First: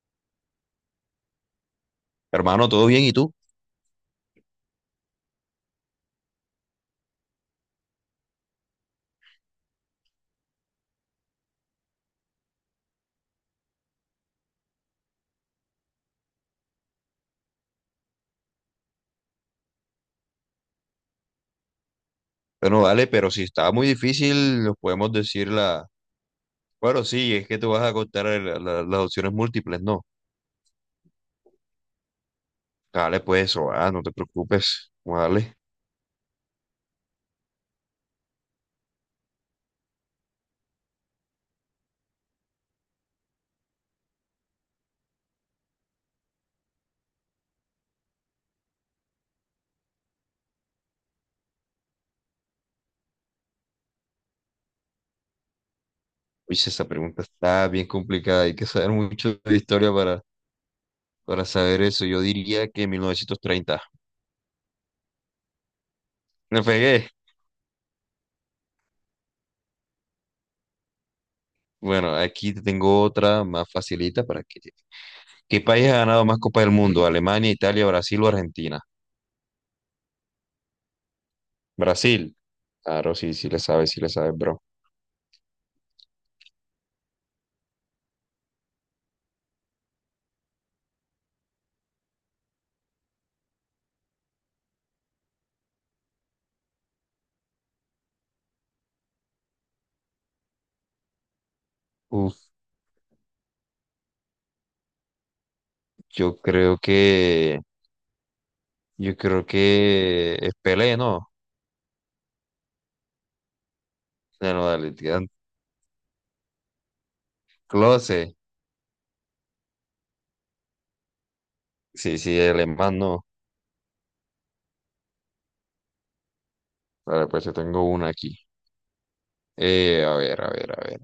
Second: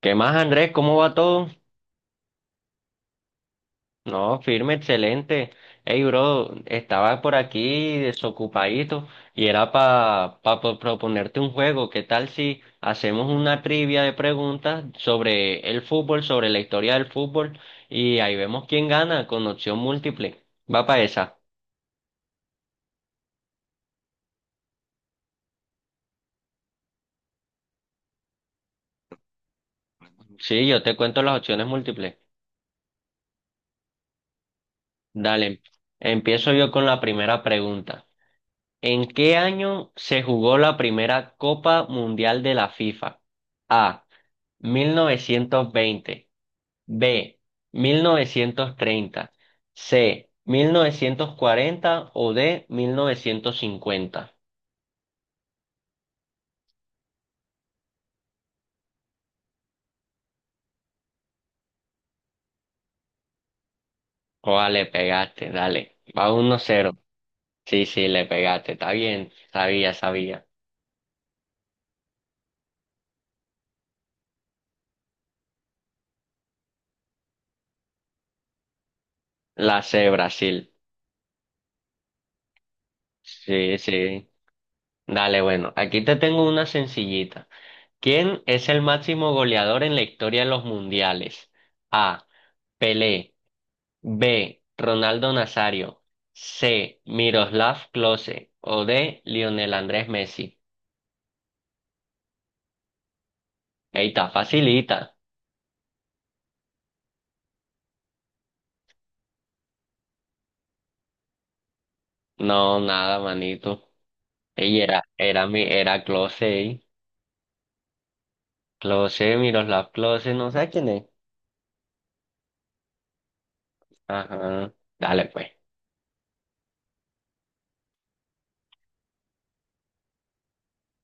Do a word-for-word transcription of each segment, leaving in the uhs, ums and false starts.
¿Qué más, Andrés? ¿Cómo va todo? Hermano, ¿todo bien? ¿Y tú? No, firme, excelente. Hey, bro, estaba por aquí desocupadito y era para pa, pa- proponerte un juego. ¿Qué tal si hacemos una trivia de preguntas sobre el fútbol, sobre la historia del fútbol y ahí vemos quién gana con opción múltiple? ¿Va para esa? Bueno, vale, pero si está muy difícil, nos podemos decir la. Bueno, sí, es que tú vas a contar eh, la- la- las opciones múltiples, ¿no? Sí, yo te cuento las opciones múltiples. Dale, pues eso, ah, no te preocupes, vale. Dale, empiezo yo con la primera pregunta. ¿En qué año se jugó la primera Copa Mundial de la FIFA? A. mil novecientos veinte, B. mil novecientos treinta, C. mil novecientos cuarenta o D. mil novecientos cincuenta. Uy, esa pregunta está bien complicada, hay que saber mucho de historia para, para saber eso. Yo diría que mil novecientos treinta. Oa, le pegaste, dale. Va uno Me cero. pegué. Sí, sí, le pegaste. Está bien. Sabía, sabía. Bueno, aquí te tengo otra más facilita para que. ¿Qué país ha ganado más Copas del Mundo? ¿Alemania, Italia, Brasil o Argentina? La C, Brasil. Brasil. Claro, sí, sí le Sí, sabes, sí le sí. sabes, bro. Dale, bueno. Aquí te tengo una sencillita. ¿Quién es el máximo goleador en la historia de los mundiales? A. Pelé. B. Ronaldo Nazario. C. Miroslav Klose. O D. Lionel Andrés Messi. Uf, Ey, está facilita. yo creo que, yo creo que es Pelé, ¿no? No, nada, manito. La Ey, era, modalidad. era mi, era Klose, ey. Klose. Klose, Miroslav Klose, no sé quién es. Sí, sí, el alemán, no. Ajá. Dale, pues. Vale, pues yo tengo una aquí. Eh, a ver, a ver, a ver.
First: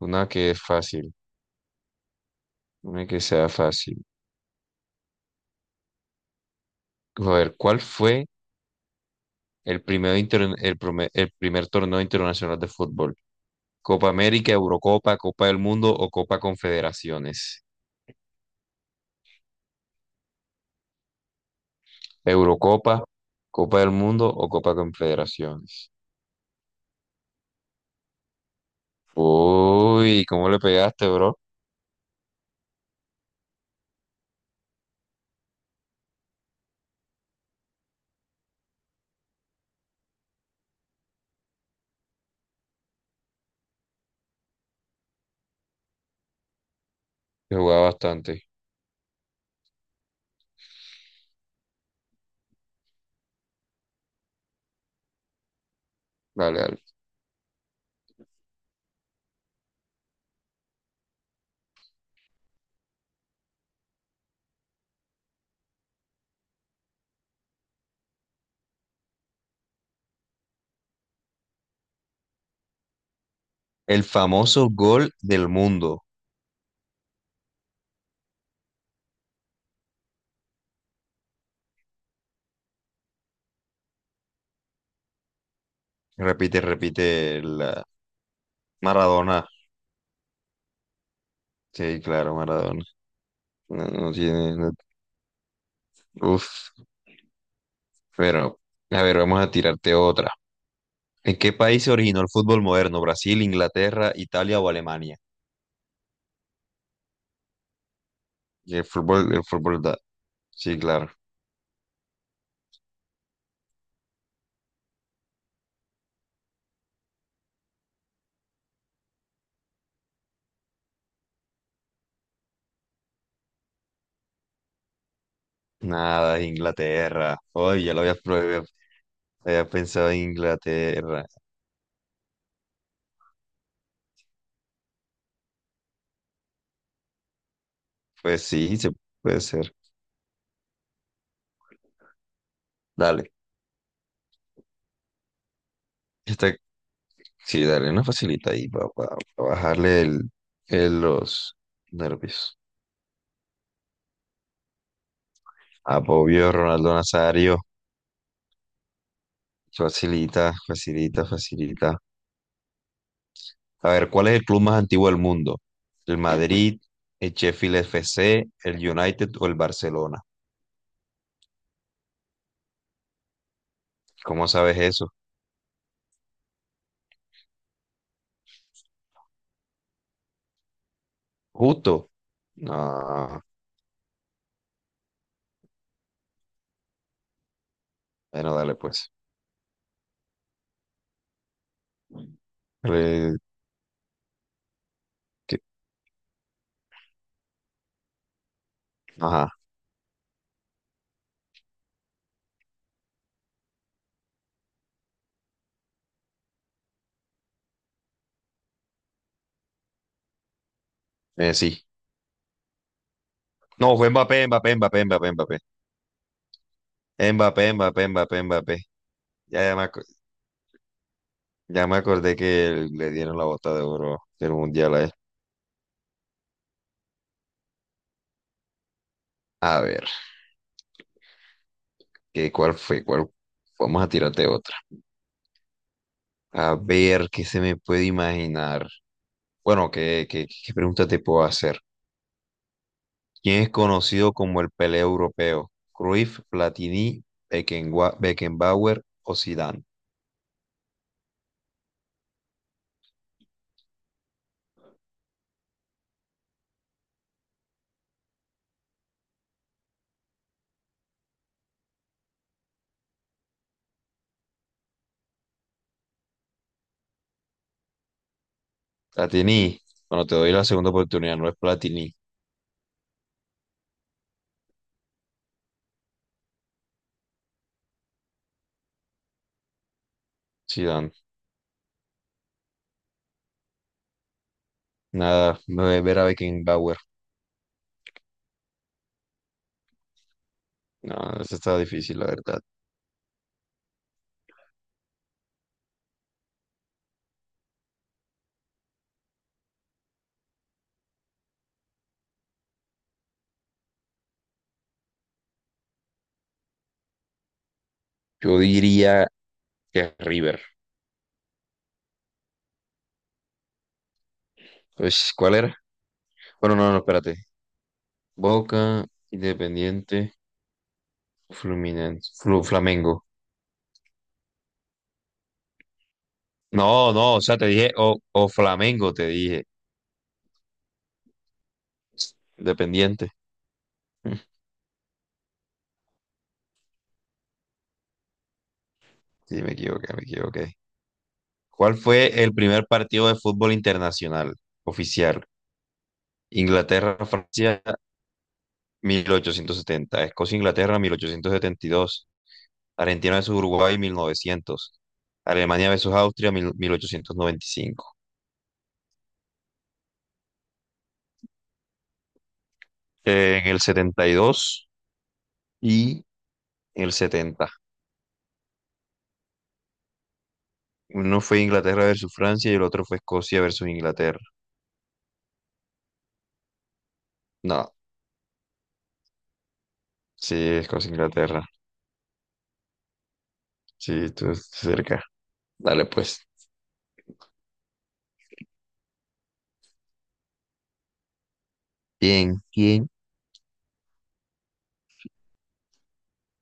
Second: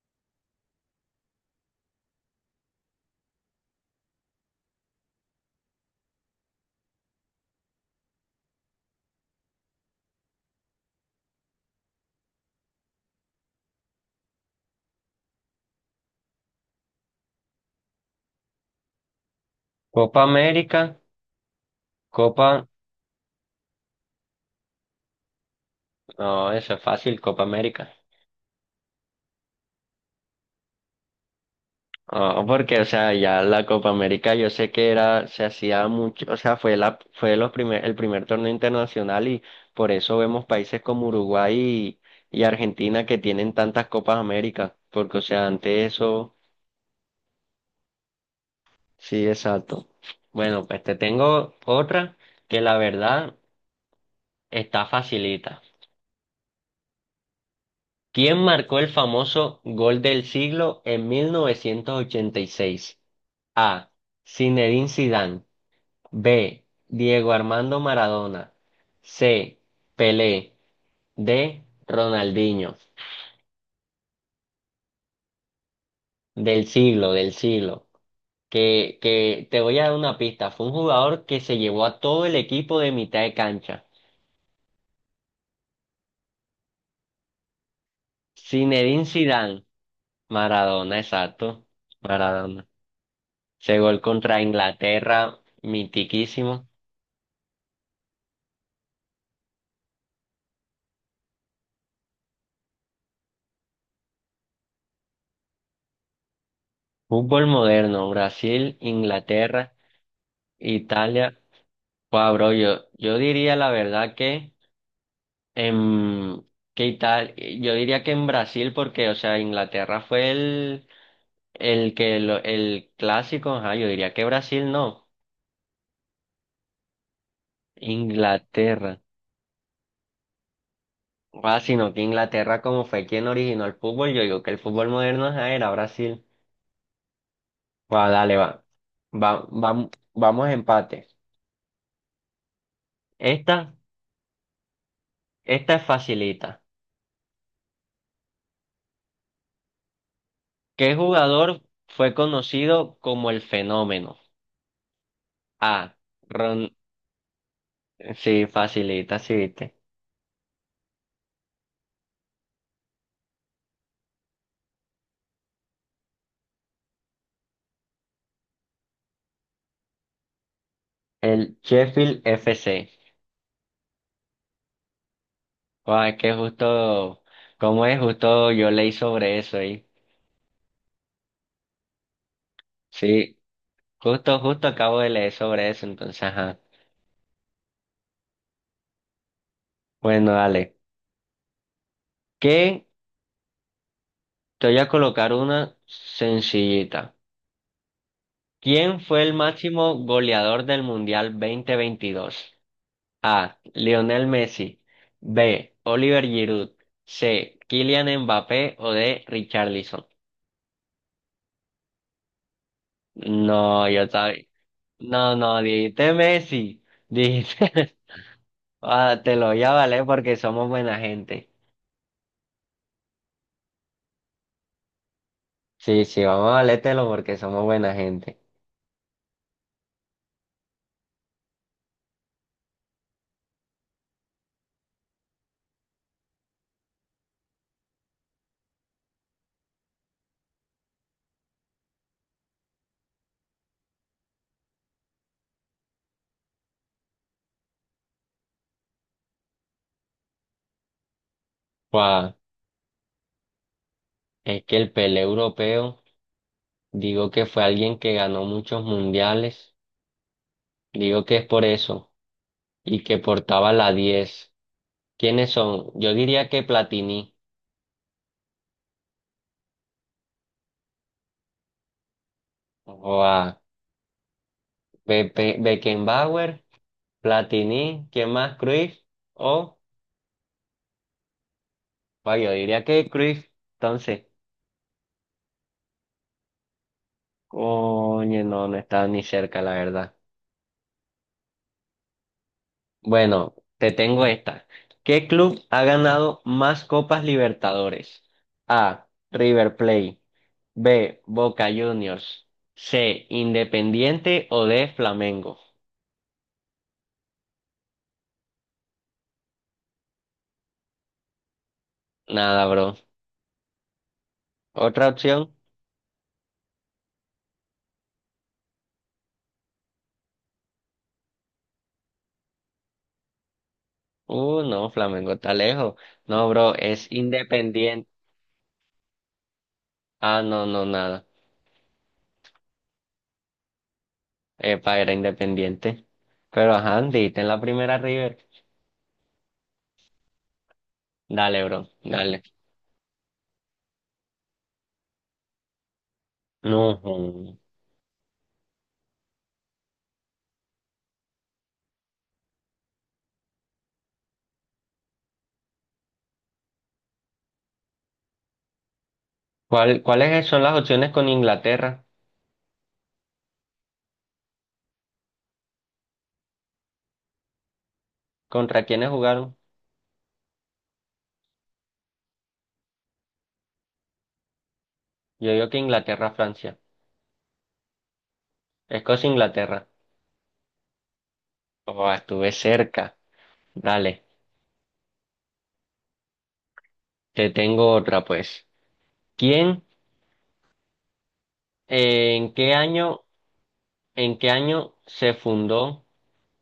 Una que es fácil, una que sea fácil. A ver, ¿cuál fue el primer, inter- el prome- el primer torneo internacional de fútbol? ¿Copa América, Eurocopa, Copa del Mundo o Copa Confederaciones? Copa América. Copa. Eurocopa, Copa del Mundo o Copa Confederaciones. No, eso es fácil, Copa América. Uy, ¿cómo le pegaste, bro? Ah, porque, o sea, ya la Copa América yo sé que era, se hacía mucho, o sea, fue la, fue los primer, el primer torneo internacional y por eso vemos países como Uruguay y, y Argentina que tienen tantas Copas América, porque, o sea, ante eso, Que jugaba bastante. sí, exacto. Bueno, pues te tengo otra que la verdad está facilita. Vale, vale. ¿Quién marcó el famoso gol del siglo en mil novecientos ochenta y seis? A. Zinedine Zidane. B. Diego Armando Maradona. C. Pelé. D. Ronaldinho. El famoso gol del mundo. Del siglo, del siglo. Que, que te voy a dar una pista. Fue un jugador que se llevó a todo el equipo de mitad de cancha. Repite, repite la. Zinedine Maradona. Zidane. Maradona, exacto. Sí, claro, Maradona. Maradona. Ese No, gol no contra tiene. no- Inglaterra, mitiquísimo. Uf. Pero, a ver, vamos a tirarte otra. ¿En qué país se originó el fútbol moderno? ¿Brasil, Inglaterra, Italia o Alemania? Fútbol moderno, Brasil, Y El fútbol, el Inglaterra, fútbol da. Sí, claro. Italia. Wow, bro, yo, yo diría la verdad que en, ¿qué tal? Eh, Yo diría que en Brasil, porque, o sea, Inglaterra fue el, el que lo- el clásico, ajá, yo diría que Brasil no. Nada, es Inglaterra. Hoy ya lo había, prohibido, Inglaterra. había pensado en Inglaterra. Ah, sino que Inglaterra, como fue quien originó el fútbol, yo digo que el fútbol moderno ajá, era Brasil. Va, dale, Pues va. sí, se Va, puede ser. vam- vamos a empate. Dale. Esta, esta es Esta, facilita. sí, dale una facilita ahí para bajarle el, ¿Qué el- los jugador fue nervios. conocido como el fenómeno? A. Apobio, Ron, Ronaldo Nazario. sí, facilita, sí, viste. Facilita, facilita, facilita. A ver, ¿cuál es el club más antiguo del mundo? ¿El Madrid, el Sheffield F C el United o el Barcelona? El Sheffield F C. ¿Cómo sabes eso? Guau, es que justo, ¿cómo es? Justo yo leí sobre eso ahí. Justo. Sí, No. justo, justo acabo de leer sobre eso, entonces, ajá. Bueno, dale pues. Bueno, dale. ¿Qué? Re- Te voy a colocar que- una sencillita. ¿Quién fue el Ajá, máximo goleador del Mundial dos mil veintidós? A. Lionel Messi. B. Oliver Giroud. C. Kylian Mbappé o D. Richarlison. eh, sí. No, No, yo fue estaba. Mbappé, Mbappé, Mbappé, Mbappé, No, Mbappé. no, dijiste Messi, Mbappé, dijiste, Mbappé, Mbappé, Mbappé. ah, te lo Ya, voy a ya me, aco- valer porque somos buena gente. ya me acordé que le dieron la bota de oro del mundial a él. Sí, sí, vamos a valértelo porque somos buena gente. A ver, ¿qué, cuál fue? ¿Cuál? Vamos a tirarte otra. A ver, ¿qué se me puede imaginar? Bueno, ¿qué, qué, qué pregunta te puedo hacer? ¿Quién es conocido como el Pelé europeo? ¿Cruyff, Platini, Beckenwa- Beckenbauer o Zidane? Guau, es que el Pelé europeo, digo que fue alguien que ganó muchos mundiales, digo que es por eso, y que portaba la diez. ¿Quiénes son? Yo diría que Platini, Platini, bueno, te doy la segunda oportunidad, no es Platini. guau, Be- Be- Beckenbauer, Platini, ¿quién más? Cruyff, o, Sí, Dan. guau, yo diría que Cruyff, entonces. Nada, ve- ver a Beckenbauer. Coño, no, no estaba ni cerca, la verdad. No, eso está difícil, la verdad. Bueno, te tengo esta. ¿Qué club ha ganado más Copas Libertadores? A. River Plate. B. Boca Juniors. C. Independiente o D. Flamengo. Yo diría que River. Nada, bro. ¿Otra Pues, opción? ¿cuál era? Bueno, no, no, espérate. Boca, Independiente, Fluminense, Flu- Flamengo. Uh, no, Flamengo está lejos. No, bro, es No, no, o sea, te dije, Independiente. o, o Flamengo, te dije. Ah, no, no, nada. Independiente. Mm, Epa, era Independiente. Pero ajá, diste en la primera River. Sí, me equivoqué, me equivoqué. Dale, bro, ¿Cuál dale. fue el primer partido de fútbol internacional oficial? No. Inglaterra, Jo. Francia mil ochocientos setenta, Escocia-Inglaterra mil ochocientos setenta y dos, Argentina versus Uruguay mil novecientos, Alemania versus Austria mil- 1895. ¿Cuál- cuáles son las opciones con Inglaterra? Eh, en el setenta y dos y en el setenta. ¿Contra quiénes jugaron? Uno fue Inglaterra versus Francia y el otro fue Escocia versus Inglaterra. Yo digo que Inglaterra, Francia. No, Escocia, Inglaterra. sí, Escocia-Inglaterra. Oh, estuve cerca. Dale, Sí, tú estás cerca. Dale pues. te tengo otra pues. ¿Quién, eh, en Bien, qué bien. año, en qué año se fundó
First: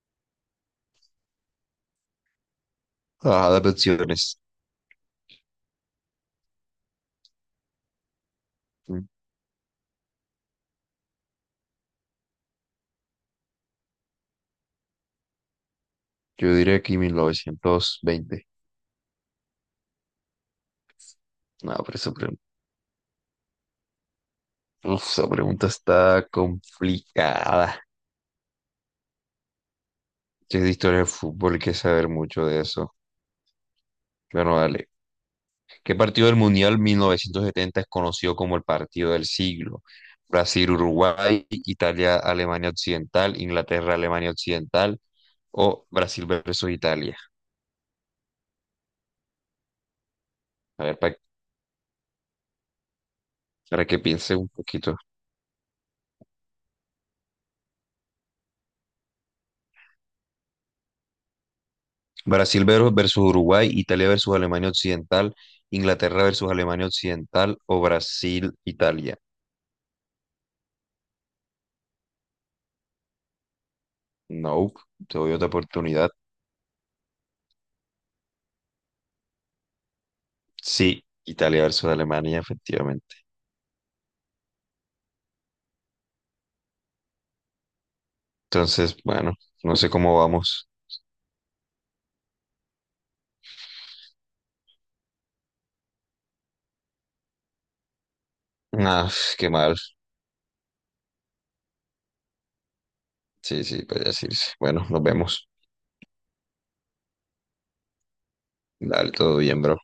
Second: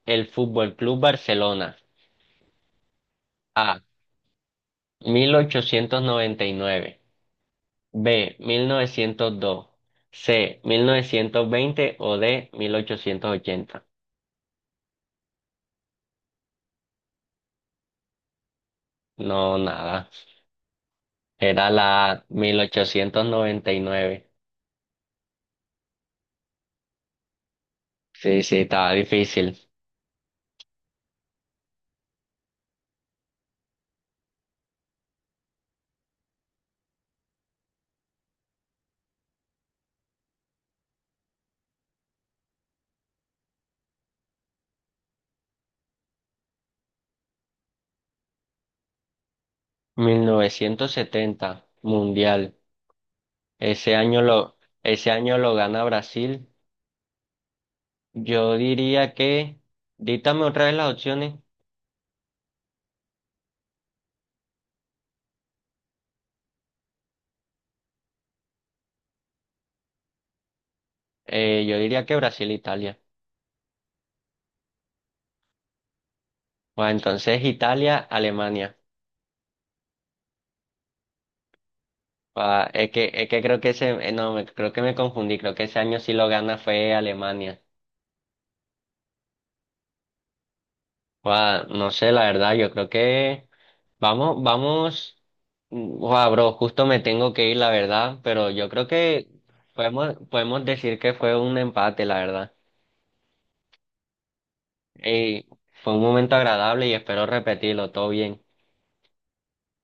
el Fútbol Club Barcelona? Ah, las A. opciones. mil ochocientos noventa y nueve. B. mil novecientos dos. C. mil novecientos veinte o D. mil ochocientos ochenta. Yo diría aquí mil novecientos veinte. No, nada. Era No, por eso. la mil ochocientos noventa y nueve. Uf, esa pregunta está complicada. Sí, sí, estaba difícil. Si es de historia del fútbol, hay que saber mucho de eso. Bueno, dale. ¿Qué partido del Mundial mil novecientos setenta es conocido como el partido del siglo? Brasil, Uruguay, Italia, Alemania Occidental, Inglaterra, Alemania Occidental o Brasil versus Italia. Mil A novecientos ver, pa- setenta Mundial. para, Ese que año piense un lo, poquito. ese año lo gana Brasil. Yo diría que, dítame otra vez las opciones. Brasil ver- versus Uruguay, Italia versus Alemania Occidental, Inglaterra versus Alemania Occidental o Brasil, Italia. Eh, yo diría que Brasil, Italia. No, te doy otra oportunidad. Bueno, entonces Italia, Alemania. Sí, Italia versus Alemania, Ah, es que, efectivamente. es que creo que ese, eh, no, me- creo que me confundí. Creo que ese año sí lo gana fue Alemania. Entonces, bueno, no sé cómo vamos. Ah, no sé, la verdad, yo creo que vamos, vamos. Wow, bro, justo me tengo que ir, la verdad, pero yo creo Ah, que qué mal. podemos, podemos decir que fue un empate, la verdad. Sí, sí, podría decirse. Bueno, nos Y vemos. fue un momento agradable y espero repetirlo, todo bien. Dale, todo bien, bro.